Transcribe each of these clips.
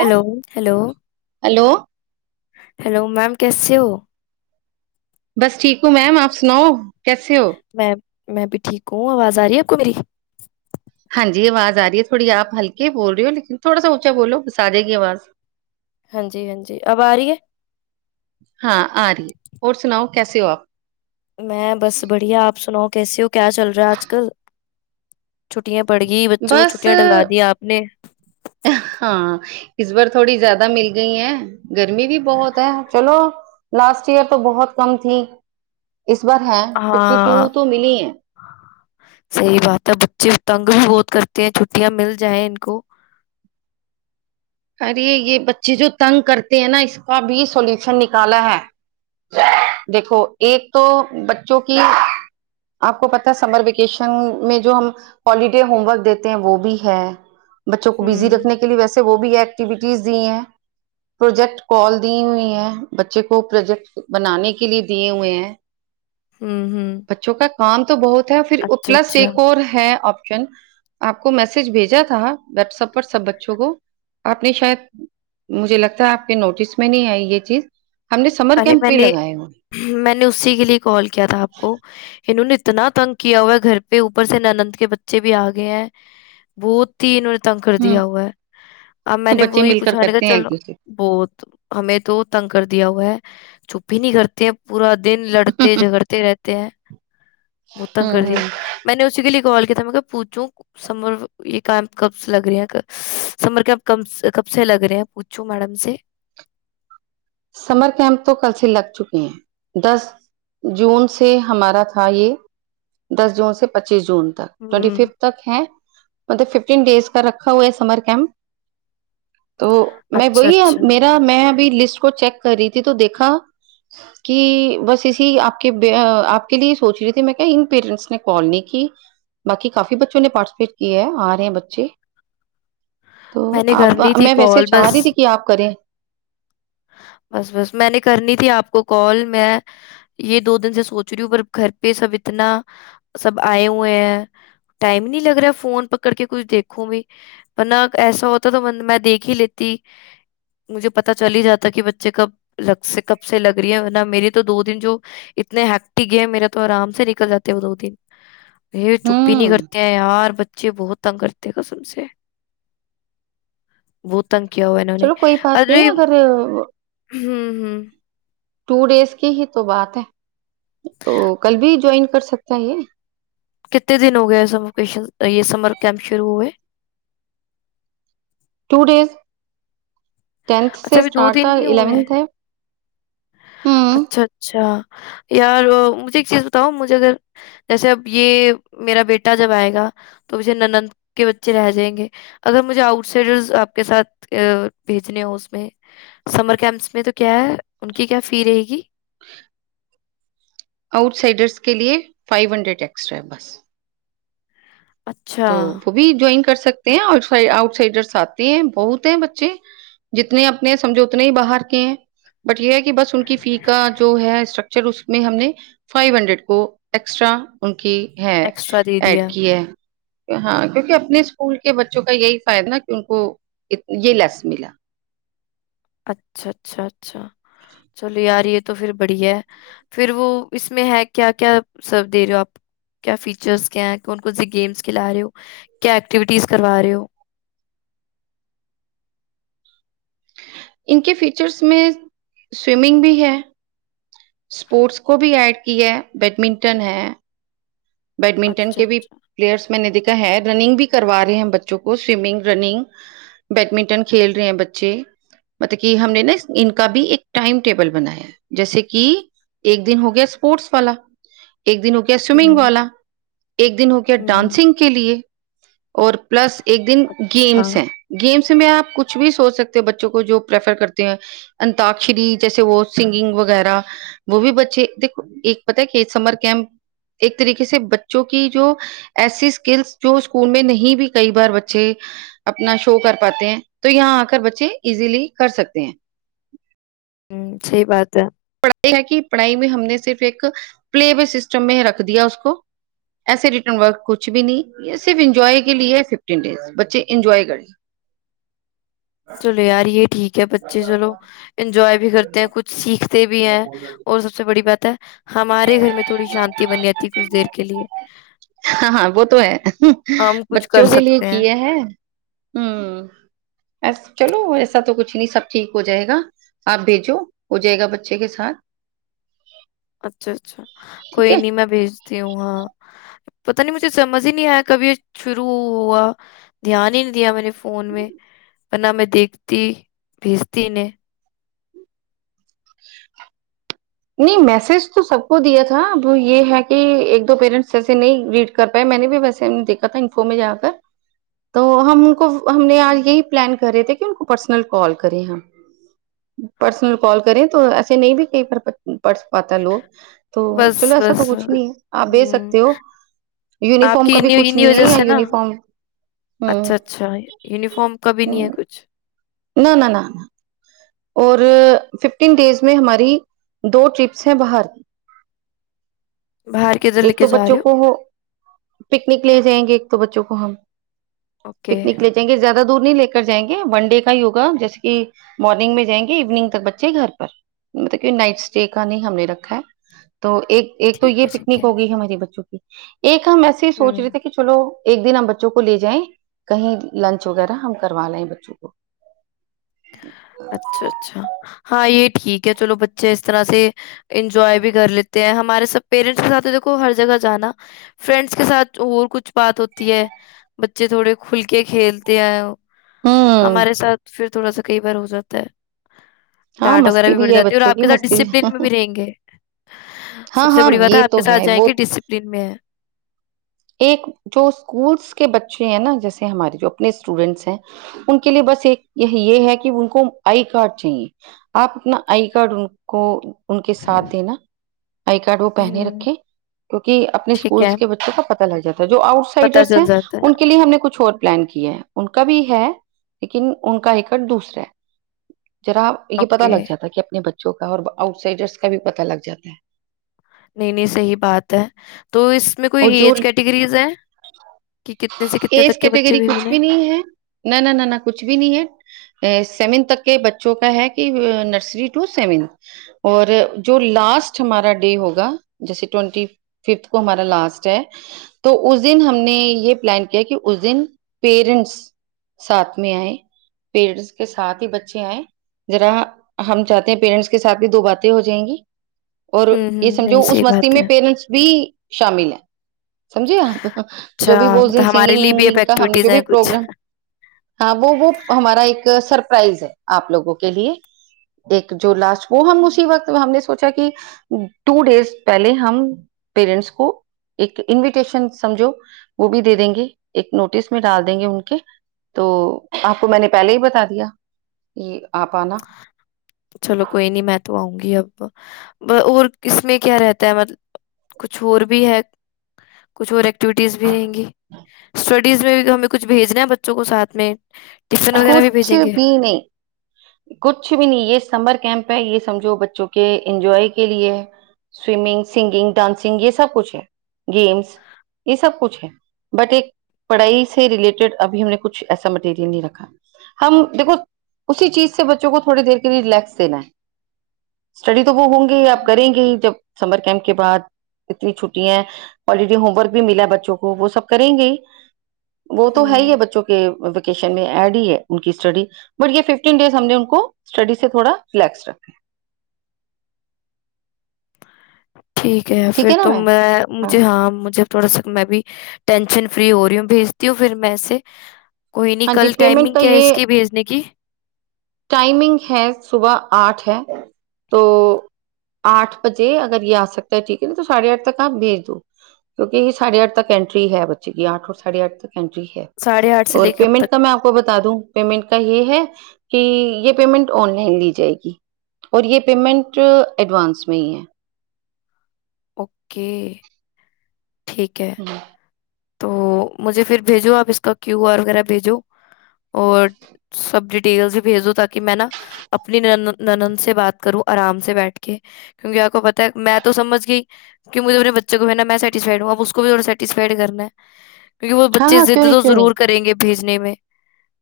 Hello hello hello ma'am ਕੈਸੇ ਓ ਬਸ ਠੀਕ ਹੂੰ ਮੈਮ ਆਪ ਸੁਣਾਓ ਕੈਸੇ ਓ ਮੈਂ ਵੀ ਠੀਕ ਊ ਆਵਾਜ਼ ਆ ਰੀ ਐ ਆਪਕੋ ਮੇਰੀ ਹਾਂਜੀ ਆਵਾਜ਼ ਆ ਰੀ ਐ ਥੋੜ੍ਹੀ ਆਪ ਹਲਕੇ ਬੋਲ ਰੇ ਓ ਲੇਕ ਥੋੜਾ ਸਾ ਉਚਾ ਬੋਲੋ ਬਸ ਆ ਜਾਏਗੀ ਆਵਾਜ਼ ਹਾਂਜੀ ਹਾਂਜੀ ਅਬ ਆ ਰੀ ਐ ਕੈਸੇਓ ਮੈਂ ਬਸ ਬੜੀਆ ਆਪ ਸੁਣਾੋੳ ਕੈਸੇ ਹੋ ਕਿਆ ਚੱਲ ਰਿਹਾ ਆਜ ਕਲ ਛੁੱਟੀਆਂ ਪੜ ਗਈ ਬੱਚੇ ਕੋ ਛੁੱਟੀਆਂ ਡਲਵਾ ਦੀ ਆਪ ਨੇ ਇਸ ਵਾਰ ਥੋੜੀ ਜ਼ਿਆਦਾ ਮਿਲ ਗਈ ਹੈ ਗਰਮੀ ਵੀ ਬਹੁਤ ਹੈ ਚਲੋ ਲਾਸਟ ਈਅਰ ਤੋਂ ਬਹੁਤ ਕਮ ਥੀ ਇਸ ਬਾਰ ਹੈ ਫਿਫਟੀ ਟੂ ਤੋਂ ਮਲੀ ਹੈ ਸਹੀ ਬਾਤ ਹੈ ਬੱਚੇ ਤੰਗ ਵੀ ਬਹੁਤ ਕਰਤੇ ਹੈ ਛੁੱਟੀਆਂ ਮਿਲ ਜਾਏ ਇਨਕ ਅ ਯ ਬੱਚੇ ਜੋ ਤੰਗ ਕਰਤੇ ਹੈ ਨਾ ਇਸ ਵੀ ਸੋਲਊਸ਼ਨ ਨਿਕਾਲਾ ਹੈ ਦੇਖੋ ਇੱਕ ਤਾਂ ਬੱਚੱਚੋਂ ਕੀ ਆਪਕ ਪਤਾ ਸਮਰ ਵੇਕੇਸ਼ਨ ਮੇ ਜੋ ਹਮ ਹਲੀਡੇ ਹੋਮਵਰਕ ਦੇਤੇ ਹੈ ਉਹ ਵੀ ਹੈ ਬੱਚੇ ਬੀ ਰੱਖ ਕੇ ਲਈ ਵੈੇ [unintelligible] ਐਟੀਿਵਿਟੀਜ਼ ਦੀ ਹੈ ਪ੍ਰੋਜੈਕਟ ਕਲ ਦੀ ਹੋਈ ਹੈ ਬੱਚੇ ਕੋ ਪ੍ਰੋਜੈਕਟ ਬਣਾੇ ਕੇ ਲ ਦਿਏ ਹੋਏ ਹੈ ਹਮ ਹਮ ਹਾਨ ਤੂੰ ਬਹੁਤ ਹੈ ਫਿਰ ਪਲੱਸ ਇੱਕ ਔਰ ਹੈ ਆਪਕੌ ਮੈਸੇਜ ਭੇਜਾ ਥਾ ਵਟਸਐਪ ਪਰ ਸਭ ਬੱਚੋ ਕੋ ਆਪ ਨੇ ਸ਼ਾਇਦ ਮੁਝੇ ਲਗਤਾ ਆਪ ਕੇ ਨੋਟਿਸ ਮੈਂ ਨਹੀਂ ਆਈ ਇਹ ਚੀਜ਼ ਅਰੇ ਮੈਂ ਮੈਂ ਨੇ ਉਸੀ ਕੇ ਲਿੇਏ ਕਾਲ ਕਿਆ ਥਾ ਆਪਕੋ ਇਹਨੌ ਨੇ ਇਤਨਾ ਤੰਗ ਕੀਤਾ ਹੋਇਆ ਘਰ ਪੇ ਉੱਪਰ ਸ ਨਨੰਦ ਕੇ ਬੱਚੇ ਵੀ ਆ ਗਏ ਹੈ ਬਹੁਤ ਹੀ ਇਹ ਤੰਗ ਕਰਦੀ ਹੁਆ ਹੈ ਅਬ ਮੈਂ ਬਹੀ ਪੁੱਛਾ ਨਹੀਂ ਕਿਹਾ ਚਲੋ ਬਹੁਤ ਹਮੇ ਤ ਤੰਗ ਕਰਦੀ ਹੁਆ ਹੈ ਚੁੱਪ ਹੀ ਨਹੀਂ ਕਰਦੇ ਪੂਰਾ ਦਿਨ ਦਿਨ ਲੜਤੇ ਝਗੜਤੇ ਰਹਿ ਅਤੇ ਬਹੁ ਤੰਗ ਕਰਦੀ ਮੈਂਨੇ ਉਸੇ ਕੇ ਲ ਕਾਲ ਮੈਂ ਕਿਹਾ ਪੁੱਛ ਸਮਰ ਕੈਪ ਕਬ ਲਗ ਰਹੇ ਹੈ ਸਮਰ ਕੈਪ ਕਬ ਲਗ ਰਹੇ ਹੈ ਪੁੱਛੂ ਮੈਡਮ ਸਮਰ ਕੈਂਪ ਤੋਂ ਕੱਲ ਸ ਲੱਗ ਚੁੱਕੇ ਹੈ ਦਸ ਜੂਨ ਸ ਹਮਾਰਾ ਥ ਇਹ ਦਸ ਜੂਨ ਪੱਚੀ ਪੀ ਜੂਨ ਤੱਕ ਟਵੈਂਟੀ ਫਿਫਥ ਤੱਕ ਹੈ ਮਤਲਬ ਫਿਫਟੀਨ ਡੇਜ਼ ਕਾ ਰੱਖਾ ਹੋਇਆ ਹੈ ਸਮਰ ਕੈਂਪ ਮੈਂ ਵਹੀ ਮੇਰਾ ਮੈਂ ਲਿਸਟ ਚੈੱਕ ਕਰ ਰਹੀੀ ਦੇਖਾ ਕਿ ਬਸ ਇਸੀ ਆਪ ਆਪਕੇ ਲ ਸੋਚ ਰਹੀੀ ਮੈਂ ਕਿਹਾਿਆ ਇਨ ਪੇਰੈਂਟਸ ਨੇ ਕਾਲ ਨਹੀਂ ਕੀ ਬਾਕੀ ਕਫ਼ੀ ਬੱਚੋ ਨੇ ਪਾਰਟੀਸਪੇਟ ਕੀ ਹੈ ਆ ਰਹੇ ਹੈ ਬੱਚੇ ਆਪ ਮੈਂ ਵੈਸੇ ਚਾਹ ਰਹੀੀ ਕਿ ਆਪ ਕਰੇ ਬਸ ਬਸ ਮੈਂਨ ਕਰਨੀ ਤੀ ਆਪ ਕੋ ਕਾਲ ਮੈਂ ਯ ਦੋ ਦਿਨ ਸ ਸੋਚ ਰਹੀ ਹ ਪਰ ਘਰ ਪੇ ਸਭ ਇਤਨਾ ਸਭ ਆਏ ਹੋਏ ਹੈ ਟਾਈਮ ਨੀ ਲਗ ਰਿਹਾ ਫੋਨ ਪਕੜ ਕੇ ਕੁਛ ਦੇਖੋ ਵੀ ਪਰ ਨਾ ਐਸਾ ਹੋਤਾ ਤਾਂ ਮੈਂ ਦੇਖ ਹੀ ਲਤੀ ਮੁਝ ਪਤਾ ਚੱਲ ਹੀ ਜਾ ਕਿ ਬੱਚੇ ਕਬ ਲ ਕਬ ਲਗ ਰਹੀ ਹੈਰ ਨਾ ਮੇਰੇ ਤਾਂ ਦੋ ਦਿਨ ਜੋ ਇਤਨ ਹੈਕਟ ਗ ਮੇਰਾ ਤੋਂ ਆਰਾਮ ਸ ਨਿਕਲ ਜਾਤੇ ਉਹ ਦੋ ਦਿਨ ਇਹ ਟੁੱਪੀ ਨੀ ਕਰ ਹੈ ਯਾਰ ਬ ੇ ਬਹੁਤ ਤੰਗ ਕਰਤੇਗਾ ਤੁਮ ਬਹੁਤ ਚਲੋ ਕੋਈ ਬਾਤ ਨ ਅਗਰ ਹਮ ਹਮ ਟੂ ਡੇਜ਼ ਕੀ ਹੀ ਬਾਤ ਹੈ ਕੱਲ ਵੀ ਜੁਇਨ ਕਰ ਸਕਤਾ ਹੈ। ਕਿੱਤੇ ਦਿਨ ਹੋ ਗਿਆ ਸਮ ਸਮਰ ਕੈਂਪ ਸ਼ੁਰੂ ਹੋਏ two days. Tenth start eleventh ਹੈ ਹਮ ਯਾਰ ਮੁਝੇ ਇੱਕ ਚੀਜ਼ ਬਤਾਓ ਮੁਝੇ ਅਗਰ ਜੈਸੇ ਮੇਰਾ ਬੇਟਾ ਜਬ ਆਏਗਾ ਤੋ ਮੁਝੇ ਨਨਦ ਕੇ ਬੱਚੇ ਰਹਿ ਜਾਗੇ ਅਗਰ ਮੁਝੇ ਆਊਟਸਾਈਡਰ ਆਪਕੇ ਸਾਥ ਭੇਜਣੇ ਹੋ ਉਸਮੇ ਸਮਰ ਕੈਪਸ ਮੈਂ ਕਿਆ ਹੈਕ ਕਿਆ ਫੀ ਰਹੇਗੀ। ਆਊਟਸਾਈਡਰਸ ਕੇ ਫਾਈਵ ਹੰਡਰੇੇਡ ਐਕਸਟਰਾ ਹੈ ਬਸ ਉਹ ਵੀ ਜੁਆਇਨ ਕਰ ਸਕ ਆਊਟਸਾਈਡਰਸ ਆਤੇ ਹੈ ਬਹੁਤ ਹੈ ਬੱਚੇ ਜਿਤਨੇ ਆਪਣੇ ਸਮਝੋ ਉਤਨੇ ਹੀ ਬਾਹਰ ਕੇ ਹੈ ਬਟ ਯ ਹੈ ਬਸ ਉਹ ਕੀ ਫੀ ਕਾ ਜੋ ਹੈ ਸਟਕਚਰ ਫ ਉਸਮੇ ਹਮ ਨੇ ਫਾਈਵ ਹੰਡਰੇੇਡ ਕੋ ਐਕਸਟਰਾ। ਕੀ ਹੈ ਐਡਕੀ ਹੈ। ਹਾਂ ਕਿਉਂਕਿ ਆਪਣੇ ਸਕੂਲ ਕੇ ਬੱਚੋਂ ਕ ਇਹੀ ਫ਼ਾਇਦਾ ਕਿਕੋ ਯ ਲੈਸ ਮਿਲਾ ਅੱਛਾ ਅੱਛਾ ਚਲ ਯਾਰ ਇਹ ਤਾਂ ਫਿਰ ਬੜੀਆ ਫਿਰ ਇਸਮੇਂ ਹੈ ਕਿਆ ਕਿਆ ਸਭ ਦੇ ਜੋ ਕਿਆ ਫੀਚਰ ਹੈ ਖਿਲਾ ਰਹੇ ਹੋ ਕਿ ਐਕਟੀਵਿਟੀਜ ਕਰਵਾ ਰਹੇ ਹੋ। ਇਨਕੇ ਫੀਚਰਸ ਮੈਂ ਸਵਿਮਿੰਗ ਵੀ ਹੈ। ਸਪੋਰਟਸ ਕੋ ਵੀ ਐਡ ਕੀ ਹੈ ਬੈਡਮਿੰਟਨ ਹੈ। ਬੈਡਮਿੰਟਨ ਕੇ ਵੀ ਪਲੇਅਰਸ ਮੈਂਨੇ ਦੇਖਾ ਹੈ ਰਨਿੰਗ ਵੀ ਕਰਵਾ ਰਹੇ ਹੈ ਬੱਚੋ ਕੋ ਸਵਿਮਿੰਗ ਰਨਿੰਗ ਬੈਡਮਿੰਟਨ ਖੇਲ ਰਹੇ ਹੈ ਬੱਚੇ ਮਤਲਬ ਕੀ ਹਮ ਨੇ ਨਾ ਇਨ ਵੀ ਇੱਕ ਟਾਈਮ ਟੇਬਲ ਬਣਾਇਆ ਜੈਸੇ ਕਿ ਇੱਕ ਦਿਨ ਹੋ ਗਿਆ ਸਪੋਰਟਸ ਵਾਲਾ ਇੱਕ ਦਿਨ ਹੋ ਗਿਆ ਸਵਿਮਿੰਗ ਵਾਲਾ ਇੱਕ ਦਿਨ ਹੋ ਗਿਆ ਡਾਂਸਿੰਗ ਚੀ ਲੀ ਹੈ ਔਰ ਪਲੱਸ ਇੱਕ ਦਿਨ ਗੇਮਸ ਹੈ। ਗੇਮਸ ਆਪ ਕੁਛ ਵੀ ਸੋਚ ਸਕਦੇ ਹੋ ਬੱਚੋਂ ਕੋ ਜੋ ਪ੍ਰੈਫਰ ਕਰਤੇ ਐ। ਅੰਤਾਕਸ਼ਰੀ ਜੈਸੇ ਔਰ ਸਿੰਗਿੰਗ ਵਗੈਰਾ ਉਹ ਵੀ ਬੱਚੇ ਦੇਖੋ ਇੱਕ ਪਤਾ ਕਿ ਸਮਰ ਕੈਂਪ ਇੱਕ ਤਰੀਕੇ ਕਿਸੇ ਬੱਚੋਂ ਕੀ ਜੋ ਐਸੀ ਸਕਕਿਲਸ ਜੋ ਸਕੂਲ ਮੈਂ ਨਹੀਂ ਵੀ ਕਈ ਬਾਰ ਬੱਚੇ ਆਪਣਾ ਸ਼ੋਅ ਕਰ ਪਾਤੇ ਹੈ ਤਾਂ ਯਾ ਆ ਕਰ ਬੱਚੇ ਇਜ਼ਲੀ ਕਰ ਸਕਤੇ ਹੈ। ਹਮ, ਸਹੀ ਬਾਤ ਹੈ। ਹੈ ਕਿ ਪੜ੍ਹਾਈ ਹਮਨੇ ਸਿਰਫ ਇੱਕ ਪਲੇ ਵੇ ਸਿਸਟਮੇ ਰੱਖ ਉਸਕੋ ਐਸੇ ਰਿਟਰਨ ਵਰਕ ਕੁਛ ਵੀ ਨਹੀਂ ਸਿਰਫ ਇੰਜੋਏ ਕੇ ਲਿਏ ਫਿਫਟੀਨ ਡੇਜ਼ ਬੱਚੇ ਇੰਜੋਏ ਕਰੇ। ਚਲੋ ਯਾਰ ਯੇ ਠੀਕ ਕੇ ਬੱਚੇ ਚਲੋ ਇੰਜੋਏ ਵੀ ਕਰਦੇ ਕੁੱਛ ਸਿੱਖ। ਵੀ ਹੈ ਔਰ ਸਭ ਸੇ ਬੜੀ ਬਾਤ ਏ। ਹਾਂ- ਹਾਂ ਵੋ ਤੋ ਹੈ ਬੱਚੋ ਕੇ ਲਿਏ ਕੀ ਹੈ ਬਸ ਚਲੋ ਐਸਾ ਤਾਂ ਕੁਛ ਨਹੀਂ ਸਭ ਠੀਕ ਹੋ ਜਾਏਗਾ ਆਪ ਭੇਜੋ ਹੋ ਜਾਏਗਾ ਬੱਚੇ ਕੇ ਸਾਥ। ਅੱਛਾ- ਅੱਛਾ। ਕੋਈ ਨੀ ਮੈਂ ਭੇਜਤੀ ਹੂੰ ਹਾਂ। ਪਤਾ ਨੀ ਮੁਝੇ ਸਮਝ ਹੀ ਨਹੀਂ ਆਇਆ ਕਭੀ ਸ਼ੁਰੂ ਹੁਆ ਧਿਆਨ ਹੀ ਨਹੀਂ ਦੀਆਂ ਮੈਂਨੇ ਫੋਨ ਮੇ ਆਪਨਾ ਮੈਂ ਦੇਖਤੀ ਭੇਜਤੀ ਨੇ ਨਹੀਂ ਮੈਸੇਜ ਤਾਂ ਸਭ ਕੋ ਦਿਆਂ ਥਾ ਅਭ ਇਹ ਹੈ ਕਿ ਇੱਕ ਦੋ ਪੇਰੈਂਟਸ ਐਸੇ ਨਹੀਂ ਲੇਟ ਕਰ ਪਾਏ। ਮੈਂ ਵੀ ਵੈਸੇ ਨੀ ਦੇਖਾ ਇਨਫੋਰ ਮੈਂ ਜਾ ਕਰ, ਤੋ ਹਮ ਕੋ ਹਮਨੇ ਅੱਜ ਯਹੀ ਪਲਾਨ ਕਰ ਰਹੇੇ ਕਿ ਪਰਸਨਲ ਕੋਲ ਕਰੇ ਹਮ ਪਰਸਨਲ ਕੋਲ ਕਰੇ। ਤੋ ਅਐਸੇ ਨਹੀਂ ਵੀ ਕਈ ਪਰ ਪੜ ਪਾਤਾ ਲੋਕ ਤੋਂ ਚਲੋ ਐਸਾ ਤਾਂ ਕੁਛ ਨਹੀਂ ਹੈ ਆਪ ਭੇਜ ਸਕਦੇ ਹੋ, ਯੂਨੀਫਾਰਮ ਕਭੀ ਵੀ ਕੁਛ ਨਹੀਂ ਹੈ ਜਾਂ ਯੂਨੀਫਾਰਮ ਹਮ ਨਹੀਂ ਨਹੀਂ। ਨਾ-ਨਾ-ਨਾ-ਨਾ। ਔਰ ਫਿਫਟੀਨ ਡੇਜ਼ ਮੈਂ ਹਮਾਰੀ ਦੋ ਟ੍ਰਿਪਸ ਹੈ ਬਾਹਰ ਇੱਕ ਤਾਂ ਬੱਚੋ ਕੋ ਪਿਕਨਿਕ ਲੈ ਜਾਏਗੇੇ। ਤੋਂ ਬੱਚੋਂ ਕੋ ਹਮ ਪਿਕਨਿਕ ਲੈ ਜਾਏਗੇ ਜ਼ਿਆਦਾ। ਦੂਰ ਨਹੀਂ ਲੈ ਕਰ ਜਾਏਗੇ ਵਨਡੇ ਕਾ ਹੋਗਾ ਜੈਸੇ ਕਿ ਮੋਰਨਿੰਗ ਨਿਗ ਮੇਂ ਜਾਏਂਗੇ ਇਵਨਿੰਗ ਤੱਕ ਬੱਚੇ ਘਰ ਪਰ ਮਤਲਬ ਕਿ ਨਾਈਟ ਸਟੇ ਕ ਨਹੀਂ ਹਮ ਨੇ ਰੱਖਾ ਹੈ ਤੋ ਇੱਕ ਤਾਂ ਯੇ ਪਿਕਨਿਕ ਹੋ ਗਈ ਹੈ ਹਮਾਰੀ ਬੱਚੋਂ ਕੀ ਇੱਕ ਹਮ ਐਸੇ ਹੀ ਸੋਚ ਰਹੇ ਤੇ ਕਿ ਚਲੋ ਇੱਕ ਦਿਨ ਹਮ ਬੱਚੋ ਕੋ ਲੈ ਜਾਏ ਕਹੀ ਲੰਚ ਵਗੈਰਾ ਹਮ ਕਰਵਾ ਲਏ ਬੱਚੋ ਕੋ ਅੱਛਾ-ਅੱਛਾ। ਹਾਂ ਯੇ ਠੀਕ ਹੈ ਚਲੋ ਬੱਚੇ ਇਸ ਤਰ੍ਹਾਂ ਇੰਜੋਏ ਵੀ ਕਰ ਲਤੇ ਹੈ ਹਮਾਰੇ ਸ ਪੇਰੈਂਟਸ ਕੇ ਸਾਥ ਦੇਖੋ ਹਰ ਜਗਾ ਜਾਨਾ ਫਰੈਂਡਸ ਕੇ ਸਾਥ ਹੋਰ ਕੁਛ ਬਾਤ ਹੋਤੀ ਹੈ। ਬੱਚੇ ਥੋੜੇ ਖੁਲ ਕੇ ਖੇਲਤੇ ਹੈ। ਹਮਾਰੇ ਸਾਥ ਫਿਰ ਥੋੜਾ ਸਾ ਕਈ ਬਾਰ ਜਾਤਾ ਐ ਡਾਟ ਵਗੈਰਾ ਵੀ ਬੜ ਜਾਤੀ ਹੈ ਔਰ ਆਪਕੇ ਡਿਸਿਪਲੀਨ ਮੈਂ ਵੀ ਰਹੇਂਗੇ ਸਭਸੇ ਬੜੀ ਬਾਤ ਹੈ ਆਪਕੇ ਸਾ ਜਾਏਗੇ ਡਿਸਿਪਲਨ ਮੈਂ ਹੈ ਇੱਕ ਜੋ ਸਕੂਲਸ ਕੇ ਬੱਚੇ ਹੈ ਨਾ ਜੈਸੇ ਹਮਾਰੇ ਜੋ ਆਪਣੇ ਸਟੂਡੈਂਟਸ ਹੈ ਉਨਕੇ ਲੀਏ ਬਸ ਇੱਕ ਯੇ ਹੈ ਕਿ ਉਨਕੋ ਆਈ ਕਾਰਡ ਚਾਹੀਏ ਆਪ ਆਪਣਾ ਆਈ ਕਾਰਡ ਉਨਕੋ ਉਨਕੇ ਸਾਥ ਦੇਣਾ ਆਈ ਕਾਰਡ ਵੋ ਪਹਿਨੇ ਰੱਖੇ ਕਿਉਂਕਿ ਆਪਣੇ ਸਕੂਲਸ ਕੇ ਬੱਚੋ ਕਾ ਪਤਾ ਲੱਗ ਜਾ [unintelligible] ਜੋ ਆਊਟਸਾਈਡਰਸ ਹੈ ਉਨਕੇ ਲੀਏ ਹਮਣੇ ਕੁਛ ਹੋਰ ਪਲੈਨ ਕਿਆ ਹੈ ਉਨਕਾ ਵੀ ਹੈ ਲੇਕਿਨ ਉਨਕਾ ਆਈ ਕਾਟ ਦੂਸਰਾ ਐ ਜਰਾ ਯੇਹ ਪਤਾ ਲਗ ਜਾਤਾ ਕਿ ਆਪਣੇ ਬੱ ਚੋ ਕਾ ਓਰ ਆਊਟਸਾਈਡਰਸ ਕਾ ਵੀ ਪਤਾ ਲੱਗ ਜਾਤਾ ਹੈ ਨਹੀਂ ਨਹੀਂ ਸਹੀ ਬਾਤ ਹੈ ਉਹਰ ਜੋ ਇਜ਼ ਕੈਟੇਗਰੀ ਕੁਛ ਵੀ ਨਹੀਂ ਹੈ ਨਾ ਨਾ ਨਾ ਨਾ ਕੁਛ ਵੀ ਨਹੀਂ ਹੈ ਸੈਵਨਥ ਤੱਕ ਕੇ ਬੱਚੋਂ ਕਾ ਹੈ ਕਿ ਨਰਸਰੀ ਟੂ ਸੇਵਨ ਔ ਜੋ ਲਾਸਟ ਹਮਾਰਾ ਡੇ ਹੋਗਾ ਜੈਸੇ ਟਵਂਟੀ ਫਿਫਥ ਕੋ ਹਮਾਰਾ ਲਾ ਟ ਹੈ ਉਸ ਦਿਨ ਹਮ ਨੇ ਯ ਪਲਨ ਕਿਹਾ ਕਿ ਉਸ ਦਿਨ ਪੇਰੈਂਟਸ ਸਾਥ ਮੈਂ ਆਏ ਪੇਰੈਂਟਸ ਕੇ ਸਾਥ ਹੀ ਬੱਚੇ ਆਏ ਜਰਾ ਹਮ ਚਾਹਤੇ ਪੇਰੈਂਟਸ ਕੇ ਸਾਥ ਵੀ ਦੋ ਬਾਤ ਹੋ ਜਾਏਗੀ ਓਰ ਇਹ ਸਮਝੋ ਉਸ ਮਸਤੀ ਮੈਂ ਪੇਰੈਂਟਸ ਵੀ ਸ਼ਾਮਿਲ ਹੈ ਸਮਝੇ ਆਪ ਜੋ ਵੀ ਵੋ ਉਸ ਦਿਨ ਸਿੰਗਿੰਗ ਵਿੰਗਿੰਗ ਕਾ ਹਮਣੇ ਜੋ ਵੀ ਪ੍ਰੋਗਰਾਮ ਹਾਂ ਵੋ ਵੋ ਹਮਾਰਾ ਇੱਕ [unintelligible] ਸਰਪ੍ਰਾਈਜ਼ ਹੈ ਆਪੋ ਕੇ ਲ ਇੱਕ ਜੋ ਲਾਸਟ ਵ ਹ ਉਸੀ ਵਕਤ ਹਮ ਨੇ ਸੋਚਿਆ ਕਿ ਟੂ ਡੇਜ਼ ਪਹਿਲੇ ਹਮ ਪੇਰੈਂਟਸ ਕੋ ਇੱਕ ਇਨਵੀਟੇਸ਼ਨ ਸਮਝੋ ਵੋ ਭੀ ਦੇ ਦੇਂਗੇ ਇੱਕ ਨੋਟਿਸ ਮੇ ਡਾਲ ਦੇਂਗੇ ਉਕੇ ਤੋ ਆਪਕ ਮੈਂਨੇ ਪਹਿਲੇ ਹੀ ਬਤਾ ਦੀਆ ਯੇ ਆਪ ਆਣਾ ਚਲੋ ਕੋਈ ਨਹੀਂ ਮੈਂ ਤ ਆਊਂਗੀ ਅਬ ਓਰ ਇਸਮੇ ਕਿਆ ਰਹਿਤਾ ਹੈ ਮ ਕੁਛ ਹੋਰ ਵੀ ਹੈ ਕੁਛ ਹੋਰ ਐਕ ਟਿਊਟੀਜ਼ ਵੀ ਰਹੇਗੀ ਸ ਸ ਹਮੇਂ ਕੁਛ ਭੇਜਣਾ ਹੈ ਬੱਚੋ ਕੋ ਸਾਥ ਮੇਂ ਕੁਚ ਬੀ ਨਹੀਂ ਕੁਛ ਵੀ ਨਹੀਂ ਯੇ ਸਮਰ ਕੈਂਪ ਹੈ ਸਮਝੋ ਬੱਚੋ ਕੇ ਇੰਜੋਏ ਕੇ ਲ ਹੈ ਸਵਿਮਿੰਗ ਸਿੰਗਿੰਗ ਡਾਂਸਿੰਗ ਯੇ ਸਭ ਕੁਛ ਹੈ ਗੇਮਸ ਯੇ ਸਭ ਕੁਛ ਹੈ ਬਟ ਇੱਕ ਪੜ੍ਹਾਈ ਸੇ ਰਲੇਟਿਡ ਅਭ ਹ ਨੇ ਕੁਛ ਐਸਾ ਮਟੀਰੀਅਲ ਨਹੀਂ ਰੱਖਾ ਹਮ ਦੇਖੋ ਉਸੀ ਚੀਜ਼ ਸੇ ਬੱਚੇ ਕੋ ਥੋੜੀ ਦੇਰ ਕੇ ਰਿਲੈਕਸ ਦੇਣਾ ਹੈ ਸਟੱਡੀ ਤੋਂ ਉਹ ਹੋਂਗੇਗੀ ਹੀ ਆਪ ਕਰੇਗੇੇ ਹੀ ਜ ਸਮਰ ਕੈੈਂਪ ਕੇ ਬਾਅਦ ਇਤਨੀ ਛੁੱਟੀਆਂ ਹੈ ਹੋਲੀ ਡੇ ਹੋਮਵਰਕ ਵੀ ਮਿਲਾ ਬੱਚੋ ਕੋ ਉਹ ਸਭ ਕਰੇਗੇ ਵੋ ਤਾਂ ਹੈ ਹੀ ਹੈ ਬੱਚੋਂ ਕੇ ਵੈਕੇਸ਼ਨ ਮੈਂ ਐਡ ਹੀ ਹੈ ਉਨਕੀ ਸਟੱਡੀ ਬਟ ਯ ਫਿਫਟੀਨ ਡੇਜ਼ ਹਮ ਨੇ ਉਨਕੋ ਸਟੱਡੀ ਸ ਥੋੜਾ ਰਿਲੈਕਸ ਰੱਖ [unintelligible] ਠੀਕ ਹੈ ਫਿਰ ਤੋਂ ਮੈਂ ਮੁਝੇ ਹਾਂ ਮੁਝੇ ਥੋੜਾ ਸ ਮੈਂ ਵੀ ਟੈਂਨਸ਼ਨ ਫਰੀ ਹੋ ਰਹੀ ਹੂੰ ਭੇਜਤੀ ਹੂੰ ਫਿਰ ਮੈਂ ਇਸੇ ਕੋਈ ਨਹੀਂ ਕੱਲ ਟਾਈਮਿੰਗ ਕਿਆ ਹੈ ਇਸ ਕੀ ਭੇਜਣੇ ਕੀ ਟਾਈਮਿੰਗ ਹੈ ਸੁਬਾਹ ਆਠ ਹੈ ਤੋ ਆਠ ਵਜੇ ਅਗਰ ਯੇ ਆ ਸਕਤਾ ਹੈ ਠੀਕ ਹੈ ਨੀ ਤੋ ਸਾਢੇ ਆਠ ਤੱਕ ਆਪ ਭੇਜ ਦੋ ਕਿਉਂਕਿ ਸਾਢੇ ਆਠ ਤੱਕ ਐਂਟਰੀ ਹੈ ਬੱਚੇ ਕੀ ਆਠ ਸਾਢੇ ਆਠ ਤੱਕ ਐਂਟਰੀ ਹੈ ਓਰ ਪੇਮੈਂਟ ਕਾ ਮੈਂ ਆਪ ਕੋ ਬਤਾ ਦੂੰ ਪੇਮੈਂਟ ਕਾ ਯੇ ਹੈ ਕਿ ਜੇ ਪੇਮੈਂਟ ਔਨਲਾਈਨ ਲੀ ਜਾਏਗੀ ਔਰ ਜੇ ਪੇਮੈਂਟ ਐਡਵਾਂਸ ਵੀ ਹੀ ਹੈ। ਓਕੇ, ਠੀਕ ਹੈ, ਤੋ ਮੁਜੇ ਫੇਰ ਭੇਜੋ ਆਪ ਇਸ ਕਿੳ ਆਰ ਵਗੈਰਾ ਭੇਜੋ ਔਰ ਸਭ ਡਿਟੇਲਸ ਵੀ ਭੇਜ ਦੋ ਤਾਂਕੀ ਮੈਂ ਨਾ ਆਪਣੀ ਨਾਨਦ ਬਾਤ ਕਰੂੰ ਆਰਾਮ ਬੈਠ ਕੇ ਕਿਉਂਕਿ ਆਪ ਪਤਾ ਹੈ ਮੈਂ ਤਾਂ ਸਮਝ ਗਈ ਕਿਉਂ ਮੇ ਆਪਣੇ ਬੱਚੇ ਕੋ ਨਾ ਮੈਂ ਸੈਟਿਸਫਾਈਡ ਹੂੰ ਉਸ ਵੀ ਥੋੜਾ ਸੈਟਿਸਫਾਈਡ ਕਰਨਾ ਹੈ। [unintelligible] ਕਿਉਂਕਿ ਉਹ ਬੱਚੇ ਜ਼ਿੱਦ ਤੋਂ ਜ਼ਰੂਰ ਕਰੇਗੇ। ਭੇਜਨੇ ਮੈਂ,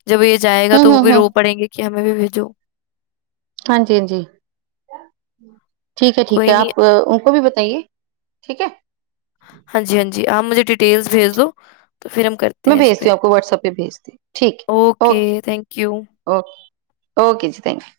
ਜਬ ਇਹ ਜਾਏਗਾ ਤਾਂ ਉਹ ਵੀ ਰੋ ਪੜੇਗੀ। ਕਿ ਹਮੇਂ ਵੀ ਬੇਜੋ, ਹਾਂਜੀ-ਹਾਂਜੀ, ਠੀਕ ਹੈ ਠੀਕ ਹੈ ਆਪ ਉਹ ਵੀ ਬ ਸਹੀ ਏ ਠੀਕ ਹੈ। ਹਾਂਜੀ-ਹਾਂਜੀ ਆਪ ਮੁਝੇ ਡਿਟੇਲਸ ਭੇਜ ਦੋ, ਮੈਂ ਭੇਜਦੀ ਹੂੰ, ਆਪ ਵਟਸਐਪ ਪੇ ਭੇਜਤੀ ਠੀਕ ਹੈ ਓਕੇ ਓਕੇ, ਓਕੇ ਜੀ ਥੈਂਕ ਯੂ,